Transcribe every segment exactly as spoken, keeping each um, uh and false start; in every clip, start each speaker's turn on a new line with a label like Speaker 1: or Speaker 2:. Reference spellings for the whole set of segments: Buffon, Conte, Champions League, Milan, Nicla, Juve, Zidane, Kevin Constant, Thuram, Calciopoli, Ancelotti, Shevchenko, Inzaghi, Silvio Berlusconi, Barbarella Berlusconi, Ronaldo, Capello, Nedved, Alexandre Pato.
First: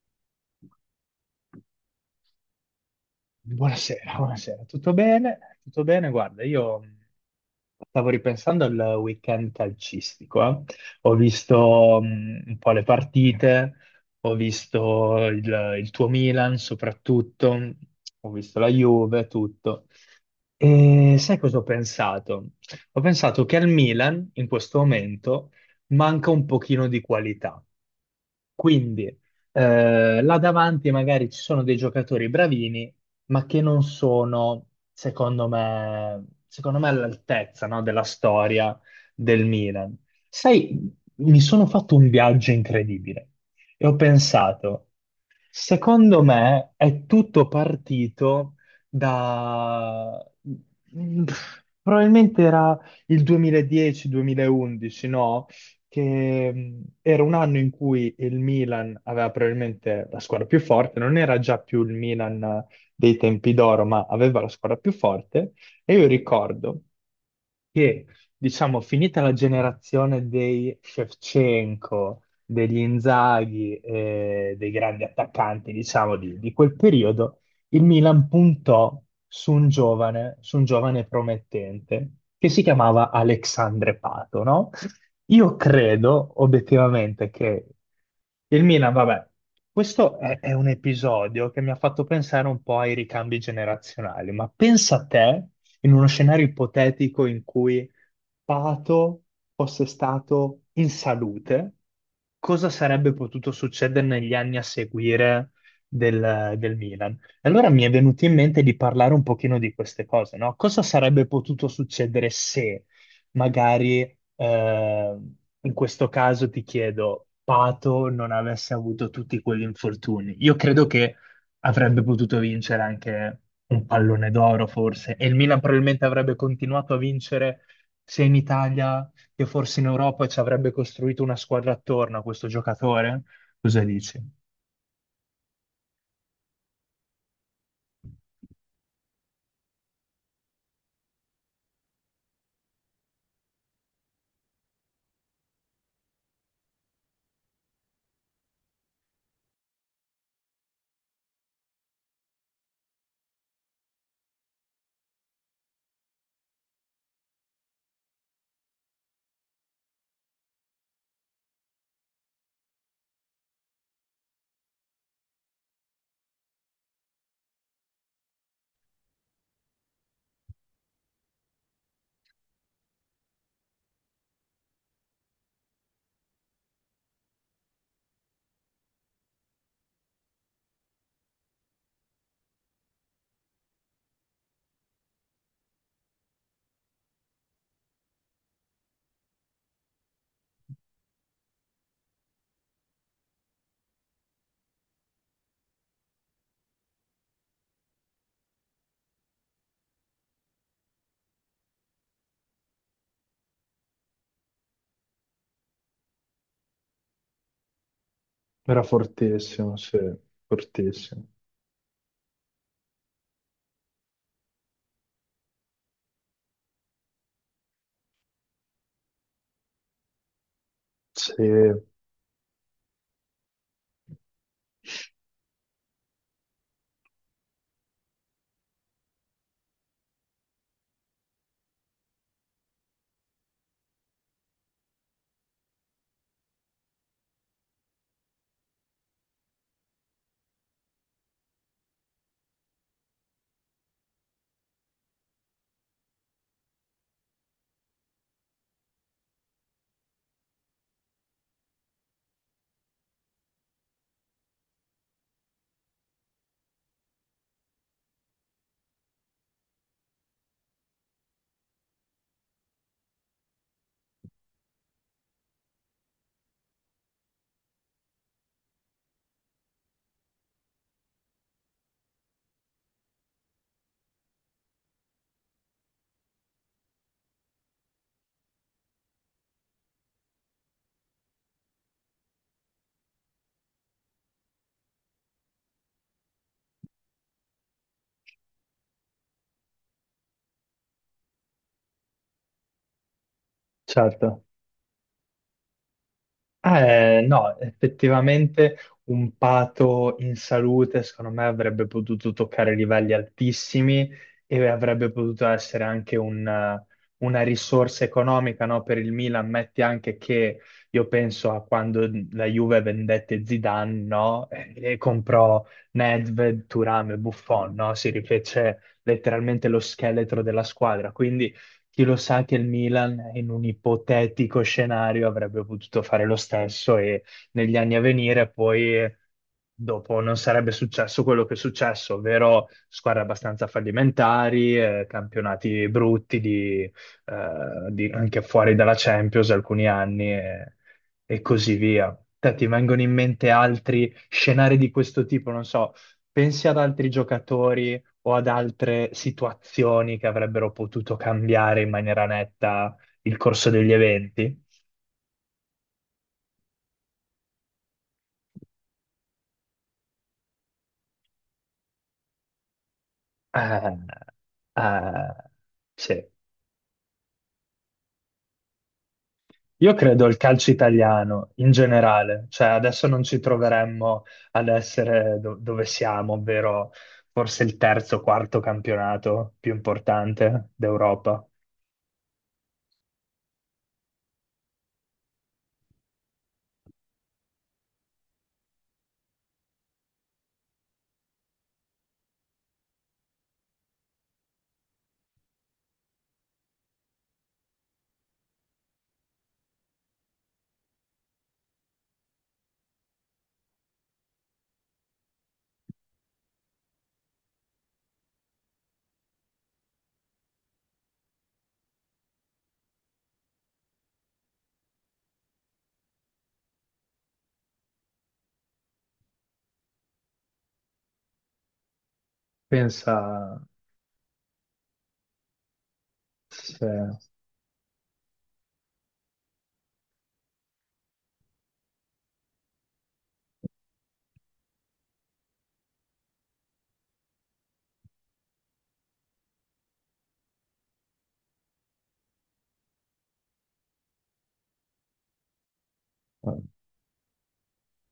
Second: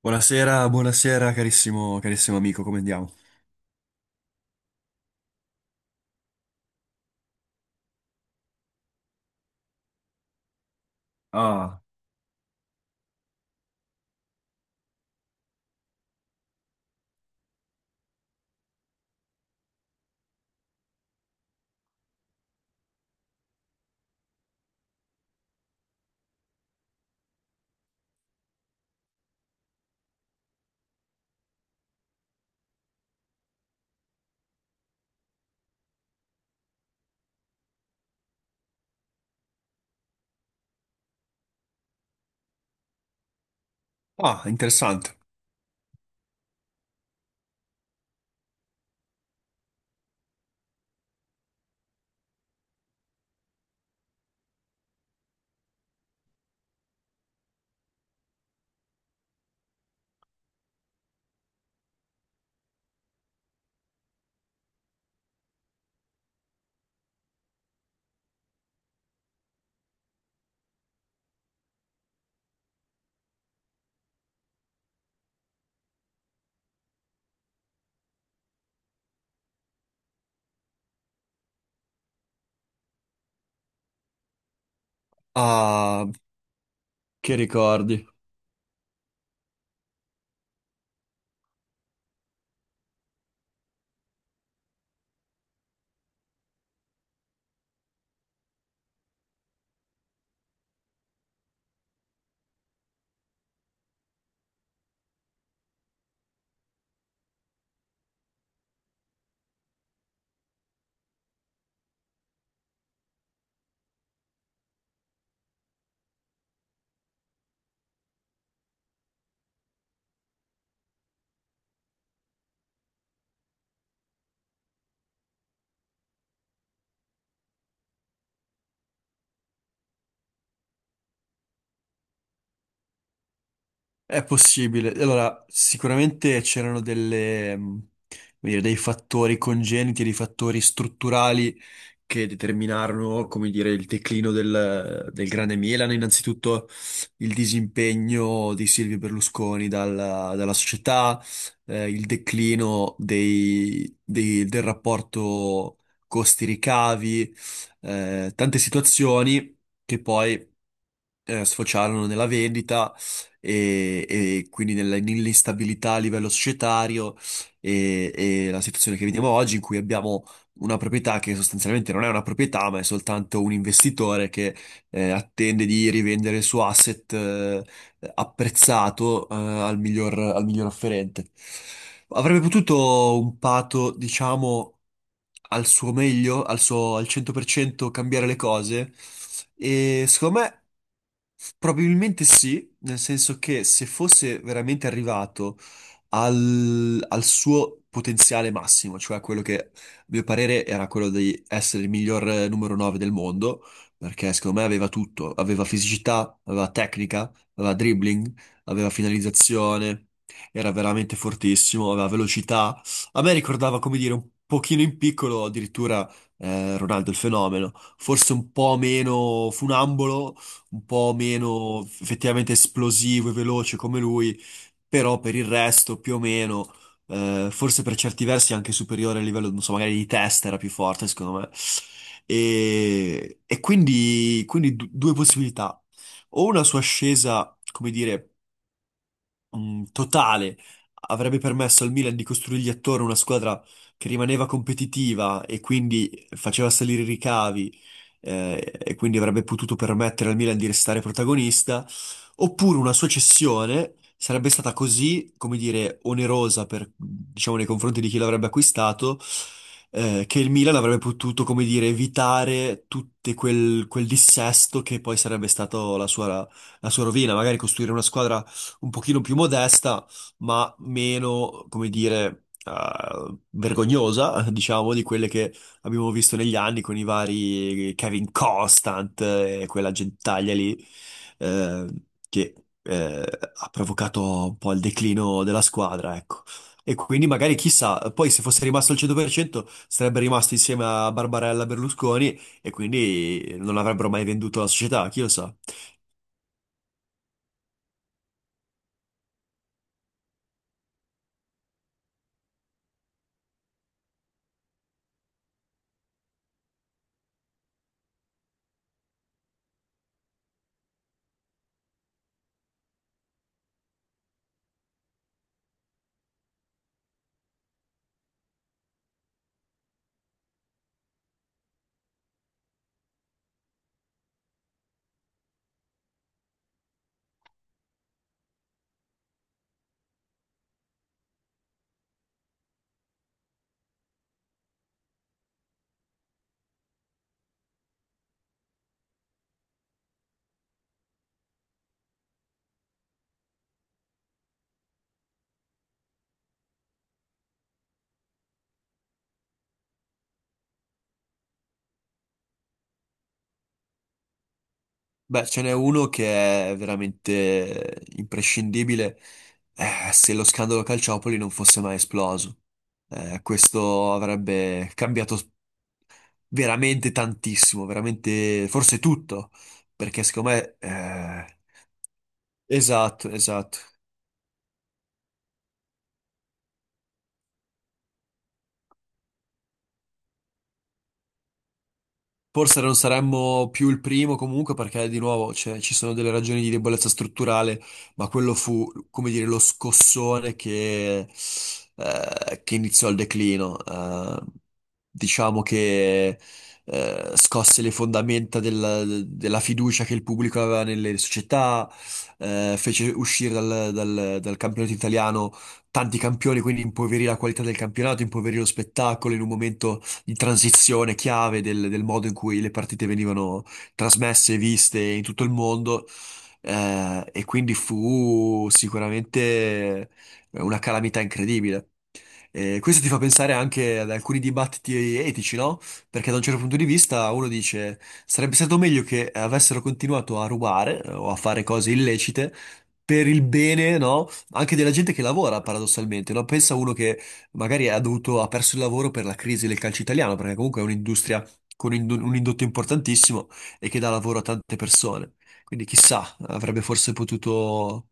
Speaker 1: Buonasera, buonasera carissimo, carissimo amico, come andiamo?
Speaker 2: Buonasera, buonasera. Tutto bene? Tutto bene? Guarda, io mh, stavo ripensando al weekend calcistico, eh. Ho
Speaker 1: Ah.
Speaker 2: visto mh, un po' le partite, ho visto il, il tuo Milan soprattutto, ho visto la Juve, tutto. E sai cosa ho pensato? Ho pensato che al Milan in questo momento manca un pochino di qualità. Quindi eh, là davanti magari ci sono dei giocatori bravini ma che non sono, secondo me, secondo me all'altezza, no, della storia del Milan. Sai, mi sono fatto un viaggio incredibile e ho
Speaker 1: Ah,
Speaker 2: pensato,
Speaker 1: interessante.
Speaker 2: secondo me è tutto partito da... mm, probabilmente era il duemiladieci-duemilaundici, no? Che mm, era un anno in cui il Milan aveva probabilmente la squadra più forte, non era già più il Milan dei tempi d'oro, ma aveva la squadra più forte. E io ricordo che, diciamo, finita la generazione dei Shevchenko, degli Inzaghi, eh, dei grandi attaccanti, diciamo, di, di quel periodo, il Milan puntò su un giovane, su un giovane promettente che si chiamava Alexandre Pato, no? Io
Speaker 1: Ah,
Speaker 2: credo obiettivamente
Speaker 1: che
Speaker 2: che
Speaker 1: ricordi?
Speaker 2: il Milan, vabbè, questo è, è un episodio che mi ha fatto pensare un po' ai ricambi generazionali, ma pensa a te in uno scenario ipotetico in cui Pato fosse stato in salute, cosa sarebbe potuto succedere negli anni a seguire del, del Milan? E allora mi è venuto in mente di parlare un pochino di queste cose, no? Cosa sarebbe potuto succedere se magari eh, in questo caso ti chiedo, Pato non avesse avuto tutti quegli infortuni, io credo che avrebbe potuto vincere anche un pallone d'oro forse, e il Milan probabilmente avrebbe continuato a vincere sia in Italia che forse in Europa e ci avrebbe costruito una squadra attorno a questo giocatore. Cosa dici?
Speaker 1: È possibile. Allora, sicuramente c'erano delle, mh, come dire, dei fattori congeniti, dei fattori strutturali che determinarono, come dire, il declino del, del Grande Milan. Innanzitutto il disimpegno di Silvio Berlusconi dalla, dalla società, eh, il declino dei- dei- del rapporto costi-ricavi, eh, tante situazioni che poi eh, sfociarono nella vendita e, e quindi nella- nell'instabilità a livello societario e, e la situazione che vediamo oggi in cui abbiamo una proprietà che sostanzialmente non è una proprietà, ma è soltanto un investitore che eh, attende di rivendere il suo asset, eh, apprezzato, eh, al miglior, al miglior offerente. Avrebbe potuto un pato, diciamo al suo meglio, al suo al cento per cento cambiare le cose? E secondo me probabilmente sì, nel senso che se fosse veramente arrivato al, al suo potenziale massimo, cioè quello che a mio parere era quello di essere il miglior, eh, numero nove del mondo, perché secondo me aveva tutto, aveva fisicità, aveva tecnica, aveva dribbling,
Speaker 2: Era
Speaker 1: aveva
Speaker 2: fortissimo, sì,
Speaker 1: finalizzazione, era veramente
Speaker 2: fortissimo.
Speaker 1: fortissimo, aveva velocità. A me ricordava, come dire, un pochino in piccolo addirittura, eh, Ronaldo il fenomeno, forse un po' meno funambolo, un po'
Speaker 2: Sì,
Speaker 1: meno effettivamente esplosivo e veloce come lui, però per il resto più o meno, eh, forse per certi versi anche superiore a livello, non so, magari di testa era più forte secondo me. E, e quindi, quindi du- due possibilità: o una sua ascesa, come dire, mh, totale avrebbe permesso al Milan di costruirgli attorno una squadra che rimaneva competitiva e quindi faceva salire i ricavi, eh, e quindi avrebbe potuto permettere al Milan di restare protagonista, oppure una sua cessione sarebbe stata così, come dire, onerosa per, diciamo, nei confronti di chi l'avrebbe acquistato. Eh, che il Milan avrebbe potuto, come dire, evitare tutto quel, quel dissesto che poi sarebbe stato la sua, la sua rovina, magari costruire una squadra un pochino più modesta, ma meno, come dire, eh, vergognosa, diciamo, di quelle che abbiamo visto negli anni con i vari Kevin Constant e quella gentaglia lì, eh, che eh, ha provocato un po' il declino della squadra, ecco. E quindi magari chissà, poi se fosse rimasto al cento per cento sarebbe rimasto insieme a Barbarella Berlusconi e quindi non avrebbero mai
Speaker 2: certo.
Speaker 1: venduto la società, chi lo sa.
Speaker 2: Eh, no, effettivamente un Pato in salute, secondo me, avrebbe potuto toccare livelli altissimi e avrebbe potuto essere anche un- eh, una risorsa economica, no, per il Milan. Metti anche che io penso a quando la Juve vendette Zidane, no, e e comprò Nedved, Thuram e Buffon, no? Si rifece letteralmente lo scheletro della squadra. Quindi chi lo sa che il Milan in un ipotetico scenario avrebbe potuto fare lo stesso e negli anni a venire poi dopo non sarebbe successo quello che è successo, ovvero squadre abbastanza fallimentari, eh, campionati brutti di, eh, di- anche fuori dalla Champions alcuni anni e, e così via. Te ti vengono in mente altri scenari di questo tipo? Non so, pensi ad altri giocatori o ad altre situazioni che avrebbero potuto cambiare in maniera netta il corso degli eventi.
Speaker 1: Beh, ce n'è uno che è veramente imprescindibile, eh, se lo scandalo Calciopoli non fosse mai esploso. Eh,
Speaker 2: Ah,
Speaker 1: questo avrebbe cambiato
Speaker 2: ah, sì.
Speaker 1: veramente tantissimo, veramente forse tutto,
Speaker 2: Io
Speaker 1: perché
Speaker 2: credo il
Speaker 1: secondo
Speaker 2: calcio
Speaker 1: me...
Speaker 2: italiano
Speaker 1: eh,
Speaker 2: in generale, cioè adesso non
Speaker 1: Esatto,
Speaker 2: ci
Speaker 1: esatto.
Speaker 2: troveremmo ad essere do- dove siamo, ovvero forse il terzo o quarto campionato più importante d'Europa.
Speaker 1: Forse non saremmo più il primo comunque perché di nuovo, cioè, ci sono delle ragioni di debolezza strutturale, ma quello fu, come dire, lo scossone che, eh, che iniziò il declino. Eh, diciamo che, eh, scosse le fondamenta del- della fiducia che il pubblico aveva nelle società, eh, fece uscire dal, dal- dal campionato italiano tanti campioni, quindi impoverì la qualità del campionato, impoverì lo spettacolo in un momento in transizione chiave del, del modo in cui le partite venivano trasmesse e viste in tutto il mondo. Eh, e quindi fu sicuramente una calamità incredibile. E questo ti
Speaker 2: Pensa
Speaker 1: fa pensare anche ad alcuni dibattiti etici, no? Perché da un certo punto di
Speaker 2: se...
Speaker 1: vista uno dice sarebbe stato meglio che avessero continuato a rubare, eh, o a fare cose illecite per il bene, no? Anche della gente che lavora, paradossalmente, no? Pensa uno che magari ha dovuto, ha perso il lavoro per la crisi del calcio italiano, perché comunque è un'industria con ind- un indotto importantissimo e che dà lavoro a tante persone. Quindi chissà, avrebbe forse potuto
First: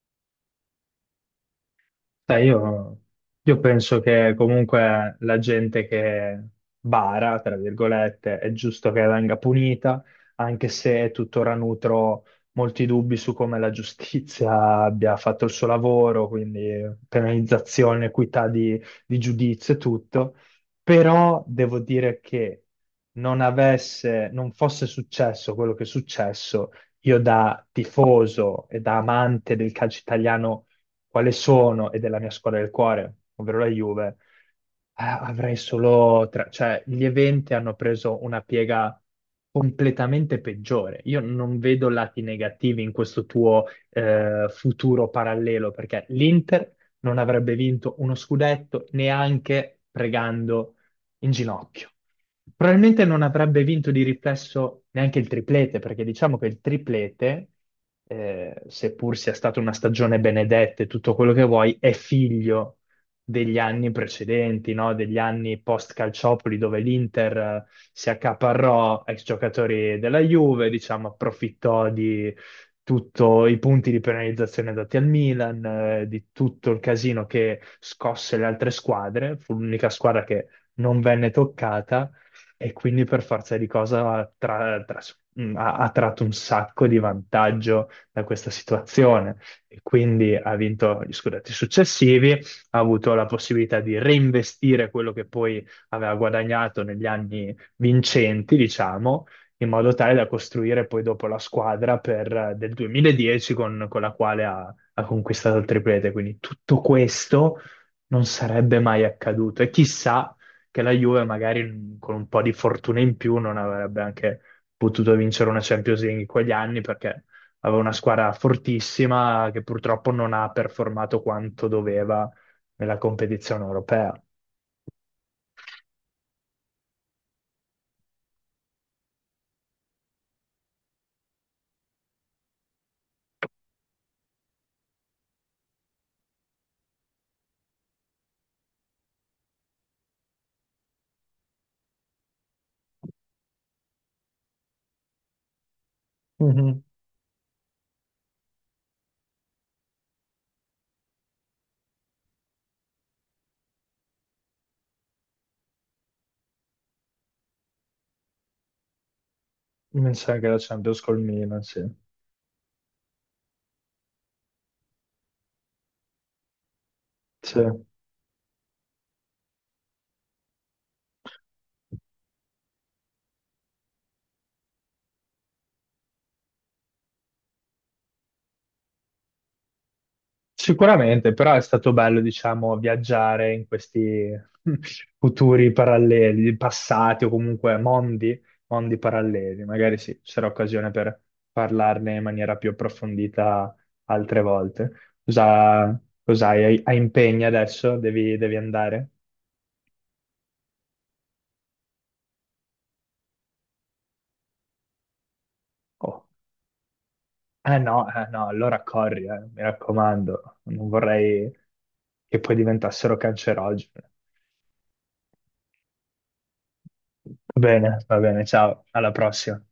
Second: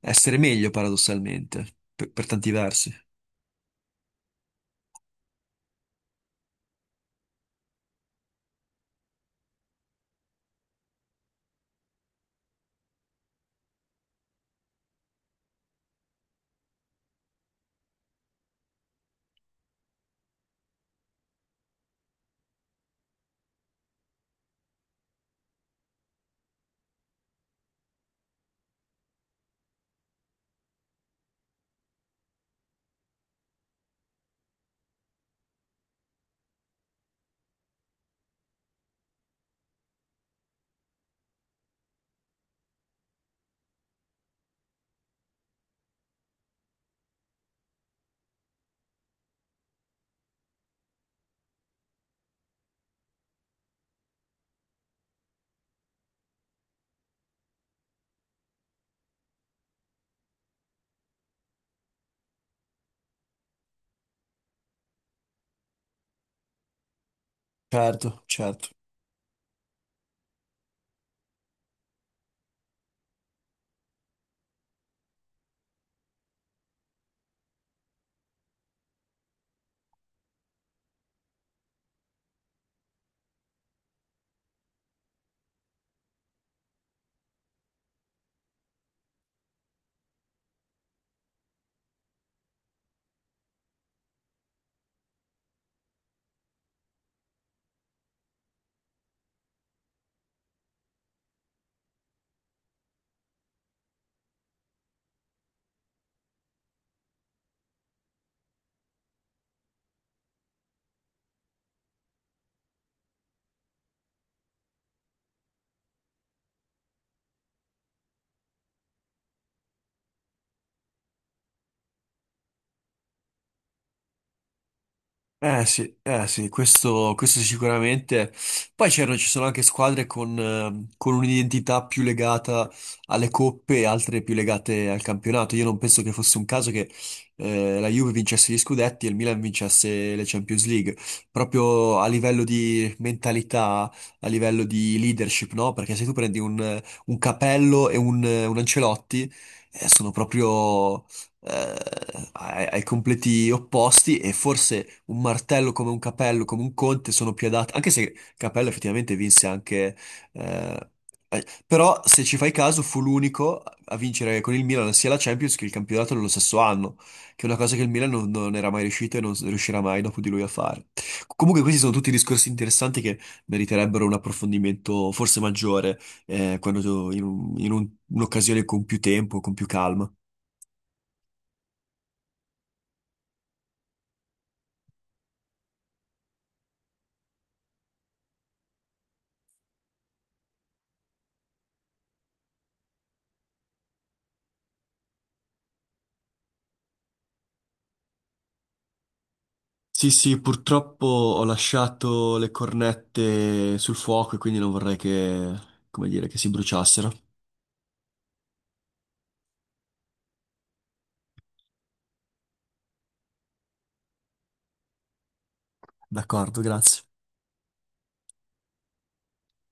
Speaker 1: essere meglio, paradossalmente, per per
Speaker 2: Sai,
Speaker 1: tanti versi.
Speaker 2: io, io penso che comunque la gente che bara, tra virgolette, è giusto che venga punita, anche se tuttora nutro molti dubbi su come la giustizia abbia fatto il suo lavoro, quindi penalizzazione, equità di, di giudizio e tutto. Però devo dire che non avesse, non fosse successo quello che è successo, io da tifoso e da amante del calcio italiano quale sono, ed è la mia squadra del cuore, ovvero la Juve, eh, avrei solo tre, cioè gli eventi hanno preso una piega completamente peggiore. Io non vedo lati negativi in questo tuo eh, futuro parallelo, perché l'Inter non avrebbe vinto uno scudetto neanche pregando in ginocchio. Probabilmente non avrebbe vinto di riflesso neanche il triplete, perché diciamo che il triplete, eh, seppur sia stata una stagione benedetta e tutto quello che vuoi, è figlio degli anni precedenti, no? Degli anni post Calciopoli dove l'Inter eh, si
Speaker 1: Certo, certo.
Speaker 2: accaparrò ex giocatori della Juve, diciamo, approfittò di tutti i punti di penalizzazione dati al Milan, eh, di tutto il casino che scosse le altre squadre, fu l'unica squadra che non venne toccata e quindi per forza di cosa ha, tra- tras- mh, ha- ha tratto un sacco di vantaggio da questa situazione e quindi ha vinto gli scudetti successivi ha avuto la possibilità di reinvestire quello che poi aveva guadagnato negli anni vincenti, diciamo, in modo tale da costruire poi dopo la squadra per- eh, del duemiladieci con, con la quale ha, ha conquistato il triplete. Quindi tutto questo non sarebbe mai accaduto e chissà che la Juve magari mm, con un po' di fortuna in più non avrebbe anche potuto vincere una Champions League in quegli anni perché aveva una squadra fortissima che purtroppo non ha performato quanto doveva nella competizione europea.
Speaker 1: Eh sì, eh sì, questo, questo sicuramente. Poi c'erano, ci sono anche squadre con, ehm, con un'identità più legata alle coppe e altre più legate al campionato. Io non penso che fosse un caso che, eh, la Juve vincesse gli scudetti e il Milan vincesse le Champions League. Proprio a livello di mentalità, a livello di leadership, no? Perché se tu prendi
Speaker 2: Mhm.
Speaker 1: un, un Capello e un, un Ancelotti, eh, sono proprio, eh, ai, ai completi opposti, e forse un martello come un Capello, come un Conte sono più adatti, anche se Capello effettivamente vinse anche...
Speaker 2: Mi sa che la
Speaker 1: eh,
Speaker 2: Champions col
Speaker 1: eh,
Speaker 2: Milan, sì.
Speaker 1: però se ci fai caso fu l'unico a vincere con il Milan sia la Champions che il campionato nello stesso anno, che è una
Speaker 2: Sì.
Speaker 1: cosa che il Milan non, non era mai riuscito e non riuscirà mai dopo di lui a fare. Comunque questi sono tutti discorsi interessanti che meriterebbero un approfondimento forse maggiore, eh, quando in un- in un- un'occasione con più tempo, con più calma.
Speaker 2: Sicuramente, però è stato bello, diciamo, viaggiare in questi futuri paralleli, passati o comunque mondi, mondi paralleli. Magari sì, ci sarà occasione per parlarne in maniera più approfondita altre volte. Cosa, cosa hai, hai impegni adesso? Devi, devi andare?
Speaker 1: Sì, sì, purtroppo ho lasciato le cornette sul fuoco e quindi non vorrei che, come
Speaker 2: Oh.
Speaker 1: dire, che si bruciassero.
Speaker 2: Eh no, eh no, allora corri, eh, mi raccomando, non vorrei che poi diventassero cancerogene.
Speaker 1: D'accordo, grazie.
Speaker 2: Va bene, va bene, ciao, alla prossima.